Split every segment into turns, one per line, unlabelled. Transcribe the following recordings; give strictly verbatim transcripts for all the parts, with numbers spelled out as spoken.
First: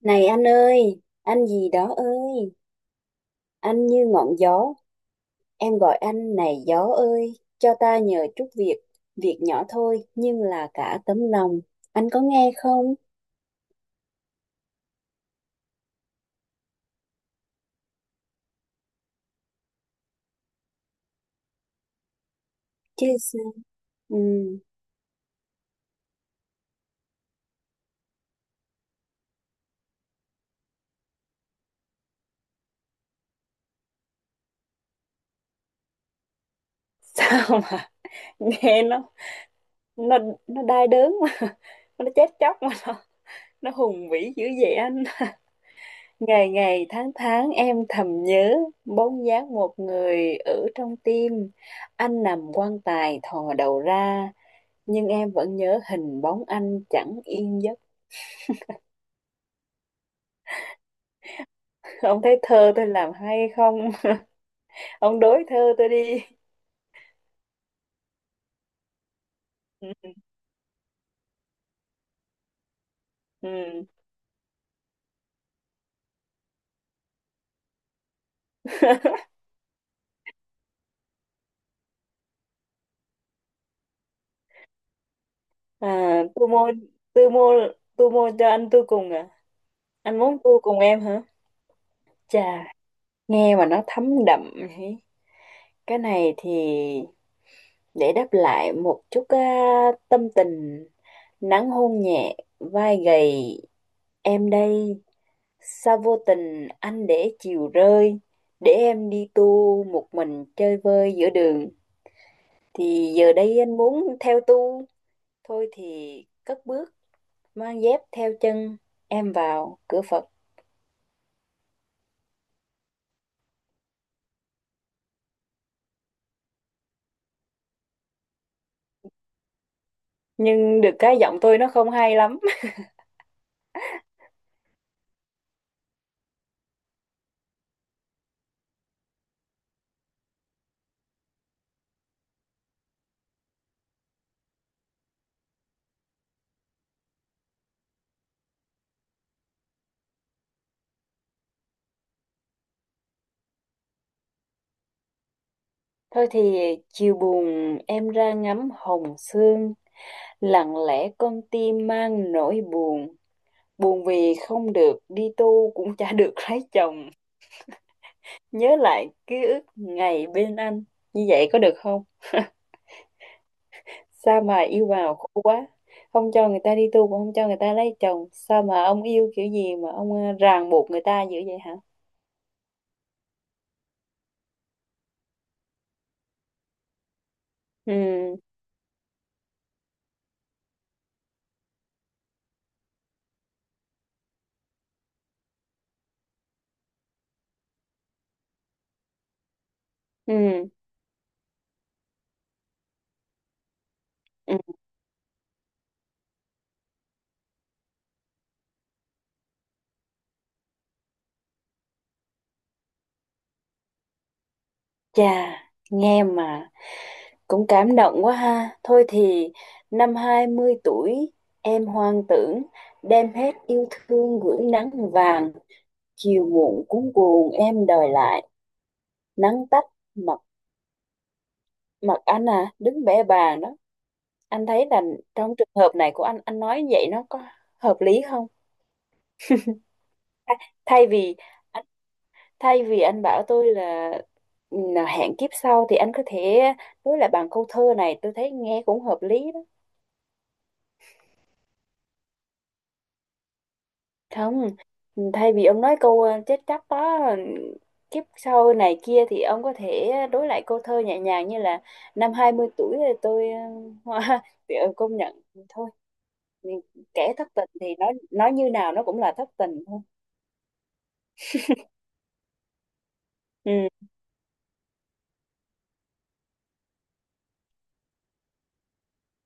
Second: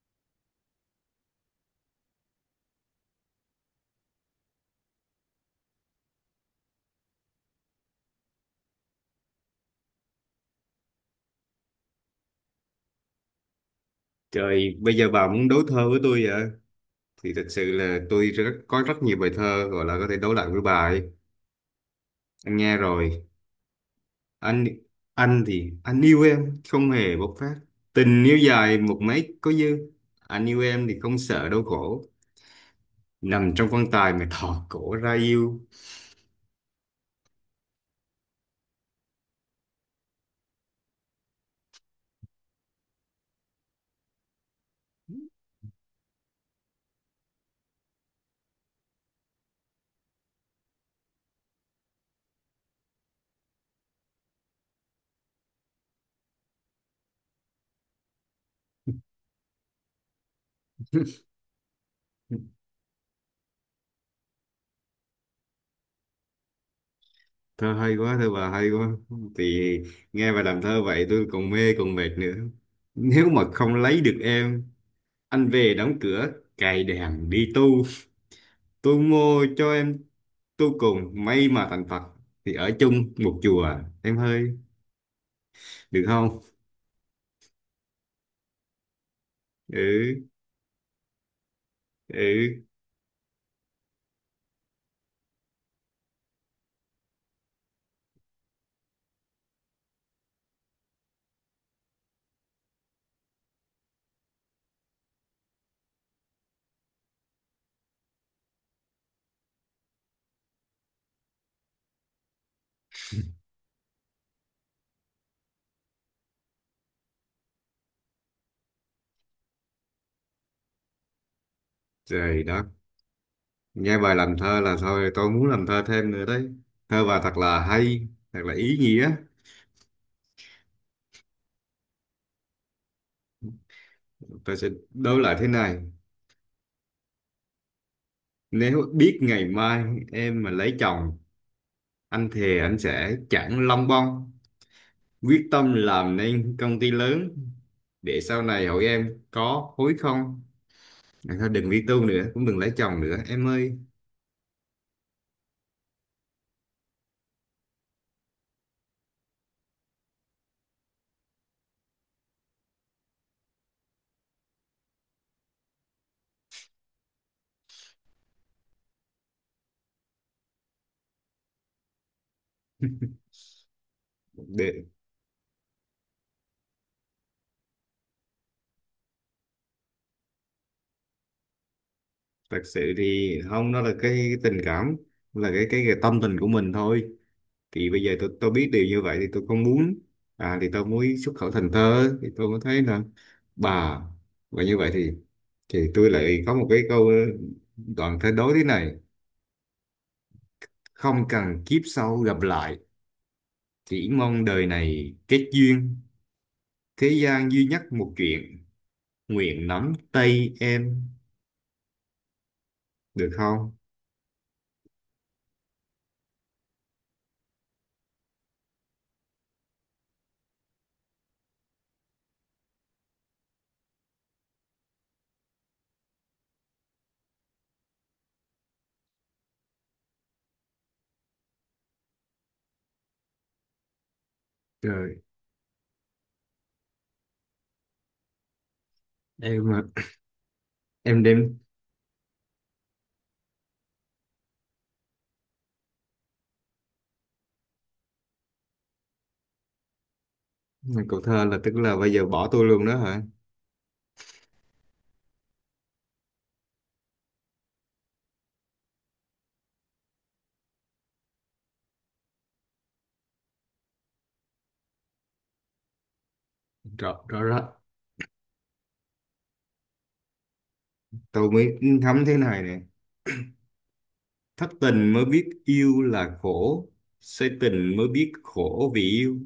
Này anh ơi, anh gì đó ơi, anh như ngọn gió, em gọi anh này gió ơi, cho ta nhờ chút việc, việc nhỏ thôi nhưng là cả tấm lòng. Anh có nghe không?
Trời, bây giờ bà muốn đấu thơ với tôi vậy? Thì thật sự là tôi rất, có rất nhiều bài thơ gọi là có thể đấu lại với bà ấy. Anh nghe
Chứ
rồi.
sao. ừm,
Anh anh thì anh yêu em không hề bộc phát. Tình yêu dài một mấy có dư. Anh yêu em thì không sợ đau khổ. Nằm trong quan tài mà thò cổ ra yêu.
Sao mà nghe nó nó nó đai đớn mà nó chết chóc mà nó nó hùng vĩ dữ vậy anh. Ngày ngày tháng tháng em thầm nhớ bóng dáng một người ở trong tim. Anh nằm quan tài thò đầu ra, nhưng em vẫn nhớ hình bóng anh chẳng yên giấc. Ông thấy thơ tôi làm hay không? Ông đối thơ tôi đi.
Thơ hay quá, thơ bà hay quá. Thì
Ừ.
nghe bà làm thơ vậy tôi còn mê còn mệt nữa. Nếu mà không
Ừ.
lấy được em, anh về đóng cửa cài đèn đi tu. Tôi mua cho em tu cùng may mà thành Phật thì ở chung một chùa, em hơi được
À,
không?
tôi mua tôi mua tôi mua cho anh tôi cùng à? Anh
Ừ,
muốn tôi cùng em hả? Chà,
ừ.
nghe mà nó thấm đậm ấy. Cái này thì để đáp lại một chút á, tâm tình: nắng hôn nhẹ vai gầy em đây, sao vô tình anh để chiều rơi, để em đi tu một mình chơi vơi giữa đường. Thì giờ đây anh muốn theo tu, thôi thì cất bước mang dép theo chân em vào cửa Phật.
Trời đó, nghe bài làm thơ là thôi tôi muốn làm thơ thêm nữa đấy. Thơ bà thật là hay, thật là ý nghĩa.
Nhưng được cái giọng tôi nó không hay lắm.
Tôi sẽ đối lại thế này: nếu biết ngày mai em mà lấy chồng, anh thề anh sẽ chẳng lông bông, quyết tâm làm nên công ty lớn, để sau này hỏi em có hối không. Thôi đừng đi tu nữa, cũng đừng lấy chồng nữa em ơi.
Thôi thì chiều buồn em ra ngắm hồng sương, lặng lẽ con tim mang nỗi buồn, buồn vì không được đi tu cũng chả được lấy chồng, nhớ lại ký ức ngày bên anh. Như vậy có được không? Sao mà
Để
yêu vào khổ quá, không cho người ta đi tu cũng không cho người ta lấy chồng, sao mà ông yêu kiểu gì mà ông ờ, ràng buộc người ta dữ vậy hả?
thật sự thì không, nó là cái tình cảm, là cái cái, cái tâm tình của mình thôi. Thì bây giờ tôi
Ừ.
tôi biết điều như vậy thì tôi không muốn. À, thì tôi muốn xuất khẩu thành thơ thì tôi mới thấy là bà, và như vậy thì thì tôi lại có một cái câu đoạn thơ đối thế này:
Ừ.
không cần kiếp sau gặp lại, chỉ mong
Ừ.
đời này kết duyên, thế gian duy nhất một chuyện, nguyện nắm tay em, được không?
Chà, nghe mà cũng cảm động quá ha. Thôi thì năm hai mươi tuổi em hoang tưởng, đem hết yêu thương gửi nắng vàng, chiều muộn cuống cuồng em đòi lại, nắng tắt, mặt mặt anh à đứng bẽ bàng đó. Anh thấy là
Trời,
trong trường hợp này của anh anh nói như vậy nó có hợp lý không?
em mà
Thay thay
em
vì
đem.
anh thay vì anh bảo tôi là ừ, hẹn kiếp sau, thì anh có thể đối lại bằng câu thơ này, tôi thấy nghe cũng hợp lý.
Cậu thơ là tức là bây giờ bỏ tôi luôn đó hả?
Không, thay vì ông nói câu ờ, chết chóc đó, ờ, kiếp sau này kia, thì ông có thể đối lại câu thơ nhẹ nhàng như là năm hai mươi tuổi thì tôi hoa. Công nhận thôi thì
Rõ,
kẻ
rõ
thất
rõ.
tình thì nói nói như nào nó cũng là thất tình thôi.
Tôi mới ngắm thế này nè.
Ừ.
Thất tình mới biết yêu là khổ. Say tình mới biết khổ vì yêu.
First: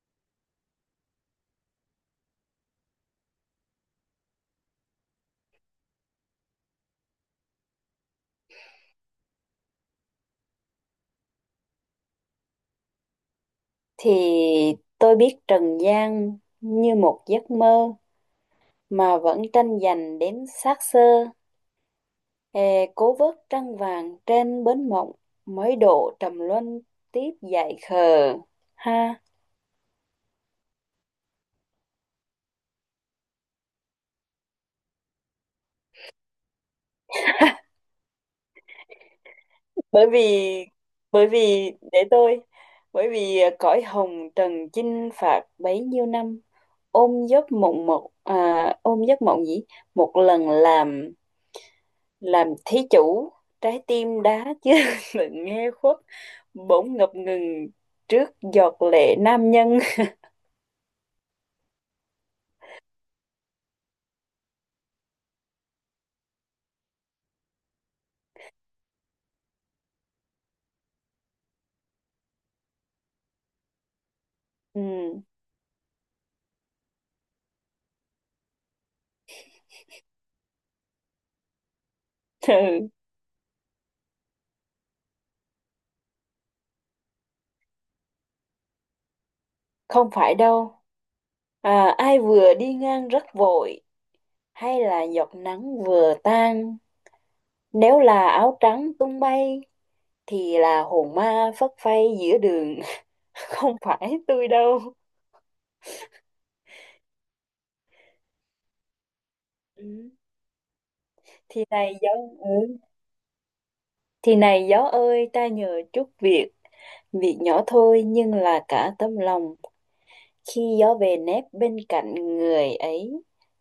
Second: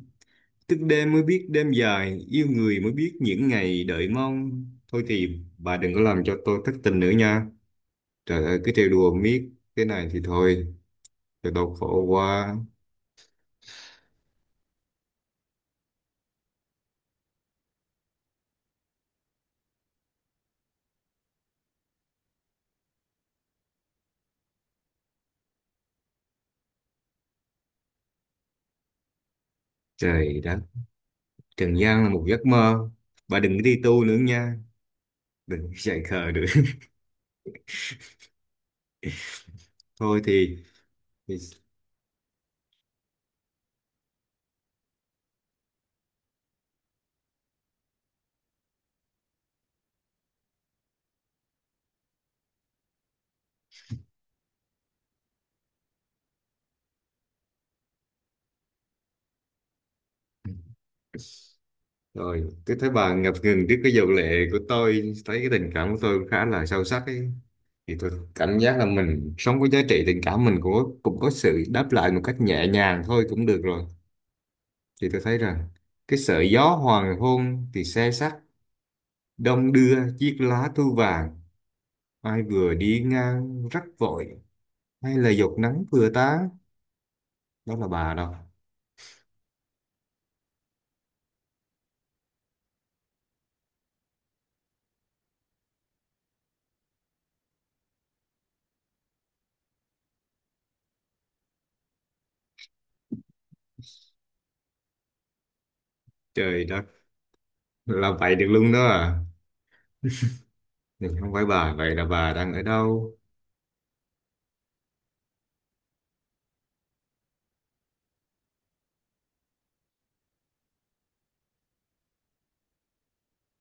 Thức đêm mới biết đêm dài. Yêu người mới biết những ngày đợi mong. Thôi thì bà đừng có làm cho tôi thất tình nữa nha. Trời ơi, cứ trêu đùa miết. Thế này thì thôi. Cho tôi khổ quá.
Thì tôi biết trần gian như một giấc mơ, mà vẫn tranh giành đến xác xơ, Hè cố vớt trăng vàng trên bến mộng, mới độ trầm luân tiếp dại khờ, ha.
Trời đất. Trần gian là một giấc mơ. Bà đừng có đi tu nữa nha. Đừng có chạy khờ nữa.
bởi
Thôi
vì
thì
bởi
thì
vì để tôi, bởi vì à, cõi hồng trần chinh phạt bấy nhiêu năm, ôm giấc mộng một à, ôm giấc mộng gì một lần làm làm thí chủ, trái tim đá chưa, đừng nghe khuất, bỗng ngập ngừng trước giọt lệ nam nhân.
rồi, tôi thấy bà ngập ngừng trước cái dầu lệ của tôi, thấy cái tình cảm của tôi cũng khá là sâu sắc ấy. Thì tôi cảm giác là mình sống với giá trị tình cảm mình cũng có, cũng có sự đáp lại một cách nhẹ nhàng thôi cũng được rồi. Thì tôi
Ừ.
thấy rằng cái sợi gió hoàng hôn thì xe sắt, đông đưa chiếc lá thu vàng, ai vừa
Ừ.
đi ngang rắc vội, hay là giọt nắng vừa tán, đó là bà đâu.
Không phải đâu. À, ai vừa đi ngang rất vội hay là giọt nắng vừa tan. Nếu là áo trắng tung bay thì là hồn ma phất phây giữa đường. Không phải tôi đâu.
Trời đất, là vậy được luôn đó à.
Ừ.
Nhưng không phải
Thì
bà, vậy
này
là
gió,
bà đang ở
ừ.
đâu?
Thì này gió ơi ta nhờ chút việc. Việc nhỏ thôi nhưng là cả tấm lòng. Khi gió về nép bên cạnh người ấy,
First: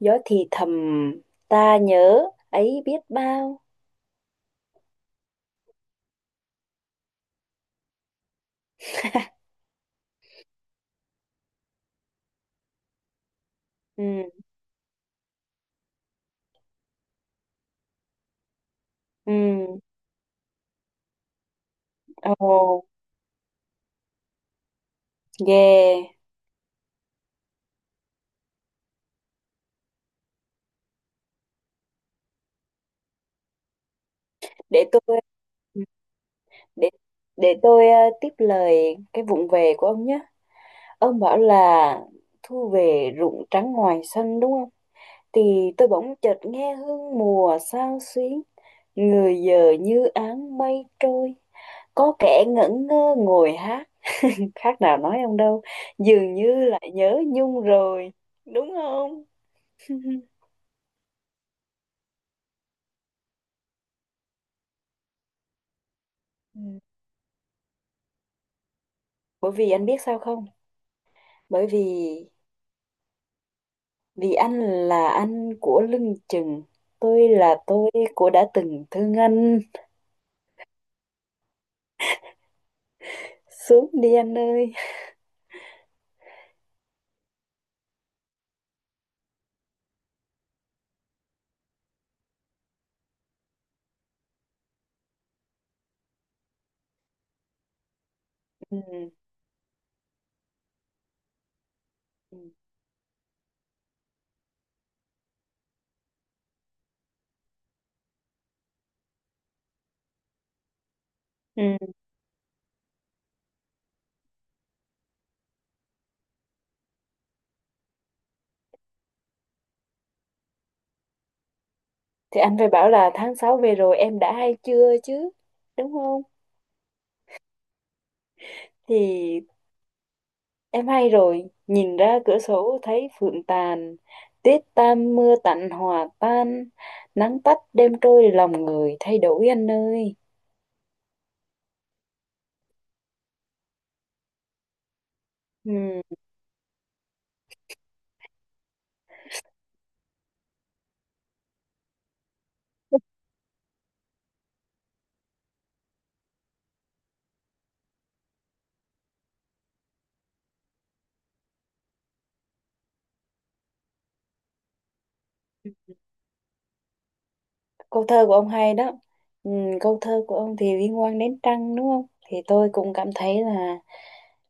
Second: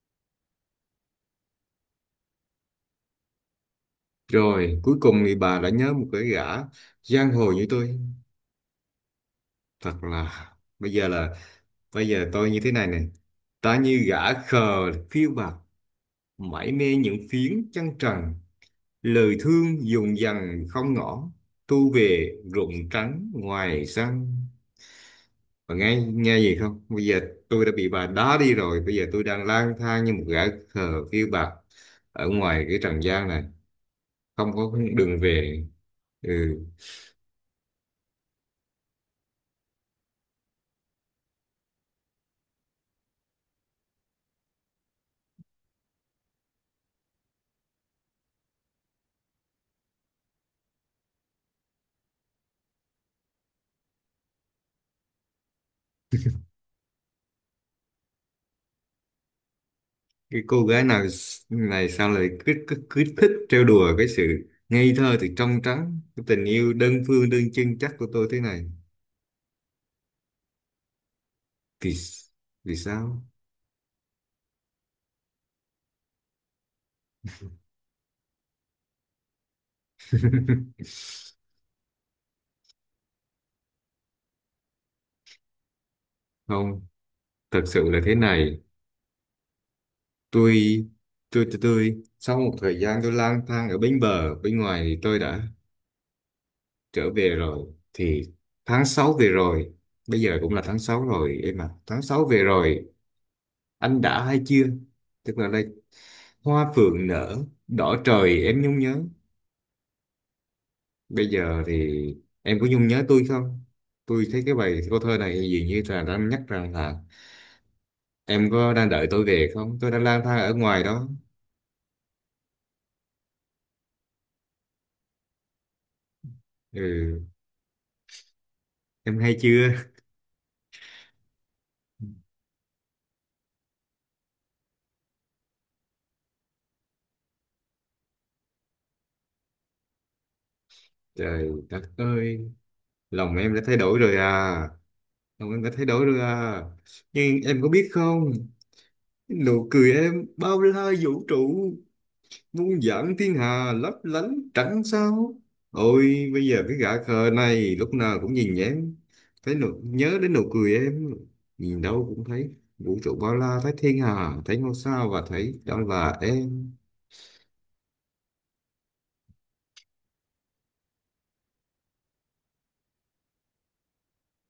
gió thì thầm ta nhớ ấy biết bao.
Rồi, cuối cùng thì bà đã nhớ một cái gã giang hồ như tôi. Thật là bây giờ là bây giờ tôi như thế này này. Ta như
Ừ,
gã khờ phiêu bạt, mải mê những phiến trăng trần, lời
ừ,
thương dùng dằng không ngỏ, tu về
ồ.
rụng trắng ngoài sân. Bà nghe
Yeah,
nghe gì không? Bây giờ tôi đã bị bà đá đi rồi, bây giờ tôi đang lang thang như một gã khờ phiêu bạt ở ngoài cái trần gian này, không có
để
đường
tôi
về. Ừ.
để để tôi ờ, tiếp lời cái vụng về của ông nhé. Ông bảo là thu về ruộng trắng ngoài sân đúng không? Thì tôi bỗng chợt nghe hương mùa xao xuyến, người giờ như áng mây trôi. Có kẻ ngẩn ngơ ngồi hát, khác nào nói ông đâu, dường như lại nhớ Nhung rồi, đúng không?
Cái cô gái nào s- này sao lại cứ, cứ, cứ thích trêu đùa cái sự ngây thơ thì trong trắng cái tình
Ừ.
yêu đơn phương đơn chân chắc của tôi thế này.
Bởi vì anh biết sao không? Bởi vì
vì s- vì sao?
Vì anh là anh của lưng chừng, tôi là tôi của đã từng thương anh. Xuống đi anh ơi.
Không, thật sự là thế này, tôi tôi tôi, tôi sau một thời gian tôi lang thang ở bến bờ bên ngoài thì tôi đã trở về rồi. Thì
Ừ.
tháng sáu về rồi, bây giờ cũng là tháng sáu rồi em ạ, tháng sáu
Ừ.
về rồi anh đã hay chưa, tức là đây: hoa phượng nở, đỏ trời em nhung nhớ. Bây giờ
Ừ.
thì em có nhung nhớ tôi không? Tôi thấy cái bài câu thơ này dường như là đang nhắc rằng là em có đang đợi tôi về không? Tôi đang lang thang ở ngoài đó.
Thì anh phải bảo là tháng sáu về rồi em đã hay chưa chứ, đúng không?
Ừ, em hay
Thì
chưa?
em hay rồi, nhìn ra cửa sổ thấy phượng tàn, tuyết tan mưa tạnh hòa tan, nắng tắt đêm trôi lòng người thay đổi anh ơi.
Trời đất ơi, lòng em đã thay đổi rồi à. Lòng em đã
Ừ.
thay đổi rồi à. Nhưng em có biết không? Nụ cười em bao la vũ trụ, muôn vạn thiên hà lấp lánh trắng sao. Ôi bây giờ cái gã khờ này lúc nào cũng nhìn em, thấy nụ, nhớ đến nụ cười em, nhìn đâu cũng thấy vũ trụ bao la, thấy thiên hà, thấy ngôi sao và thấy đó là em.
Câu thơ của ông hay đó, ừ, câu thơ của ông thì liên quan đến trăng đúng không, thì tôi cũng cảm thấy là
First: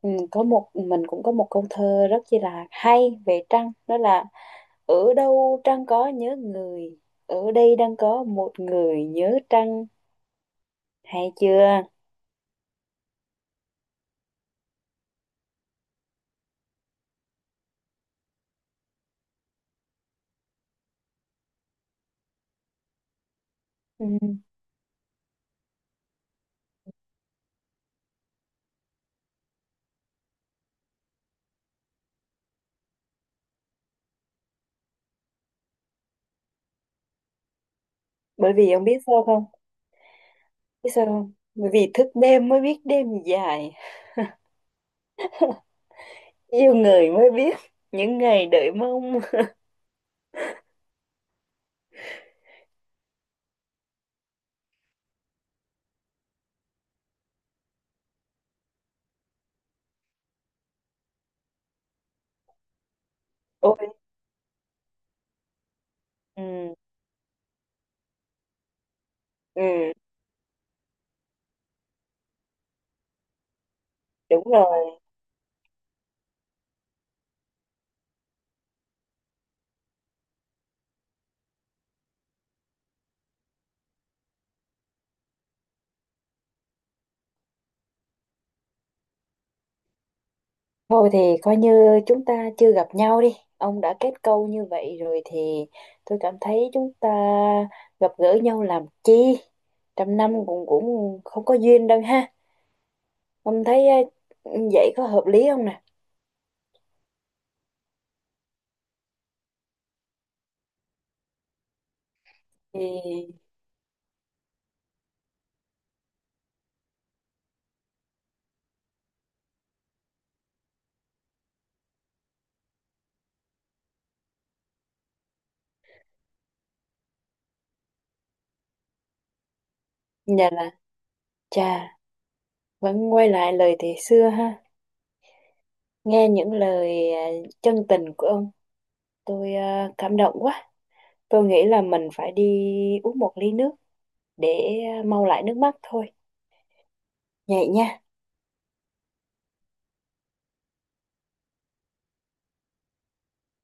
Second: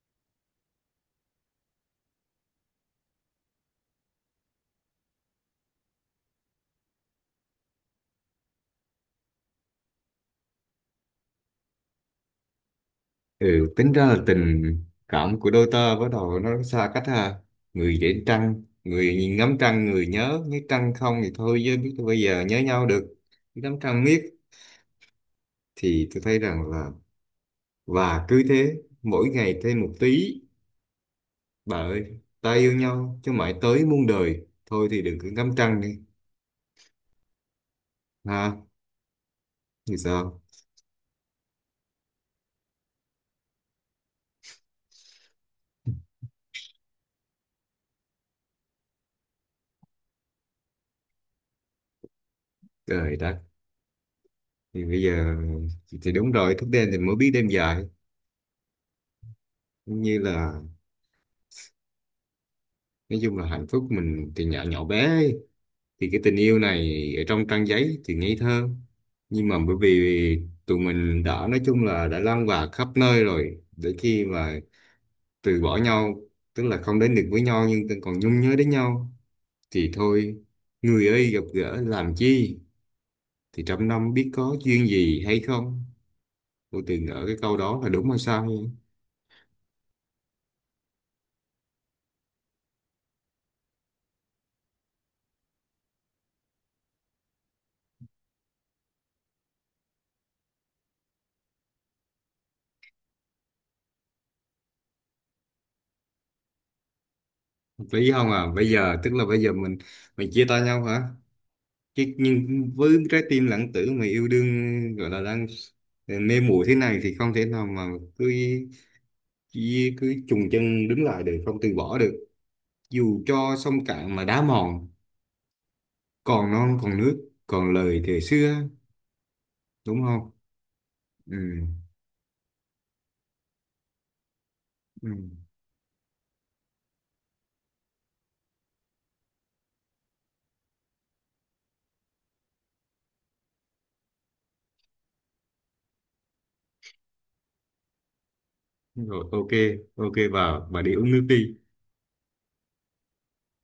ừ, có một mình cũng có một câu thơ rất chi là hay về trăng, đó là: ở đâu trăng có nhớ người, ở đây đang có một người nhớ trăng, hay chưa?
Ừ, tính ra là tình cảm của đôi ta bắt đầu nó xa cách ha. Người để trăng, người nhìn ngắm trăng, người nhớ, nếu trăng không thì thôi chứ biết bây giờ nhớ nhau được, ngắm trăng
Ừ.
miết. Thì tôi thấy rằng là, và cứ thế mỗi ngày thêm một tí. Bà ơi, ta yêu nhau chứ mãi tới muôn đời. Thôi thì đừng cứ ngắm trăng đi.
Bởi
Ha,
vì ông biết sao không,
thì sao?
biết sao không, bởi vì thức đêm mới biết đêm dài, yêu người mới biết những ngày đợi mong.
Trời đất. Thì bây giờ thì đúng rồi, thức đêm thì mới biết đêm dài. Như là nói chung là hạnh
Ôi.
phúc mình thì nhỏ nhỏ bé ấy. Thì cái tình yêu
Ừ,
này ở trong trang giấy thì ngây thơ. Nhưng mà bởi
ừ,
vì tụi mình đã nói chung là đã lan bạc khắp nơi rồi. Để khi
đúng
mà
rồi.
từ bỏ nhau, tức là không đến được với nhau nhưng còn nhung nhớ đến nhau. Thì thôi, người ơi gặp gỡ làm chi? Thì trăm năm biết có duyên gì hay không, cô từng ở cái câu đó là đúng hay sai?
Thôi thì coi như chúng ta chưa gặp nhau đi. Ông đã kết câu như vậy rồi thì tôi cảm thấy chúng ta gặp gỡ nhau làm chi? Trăm năm cũng cũng không có duyên đâu ha. Ông thấy ờ, vậy có hợp lý không nè?
Hợp lý không à, bây giờ tức là bây giờ mình mình chia tay nhau hả? Chứ nhưng với trái
Thì
tim lãng tử mà yêu đương gọi là đang mê muội thế này thì không thể nào mà cứ cứ, cứ chùng chân đứng lại được, không từ bỏ được. Dù cho sông cạn mà đá mòn, còn non còn nước còn lời thời xưa, đúng không?
nhà là
Ừ,
chà, vẫn quay lại lời thì xưa ha.
ừ.
Nghe những lời ờ, chân tình của ông, tôi ờ, cảm động quá. Tôi nghĩ là mình phải đi uống một ly nước để ờ, mau lại nước mắt thôi. Vậy nha.
Rồi, ok, ok vào và đi uống nước đi.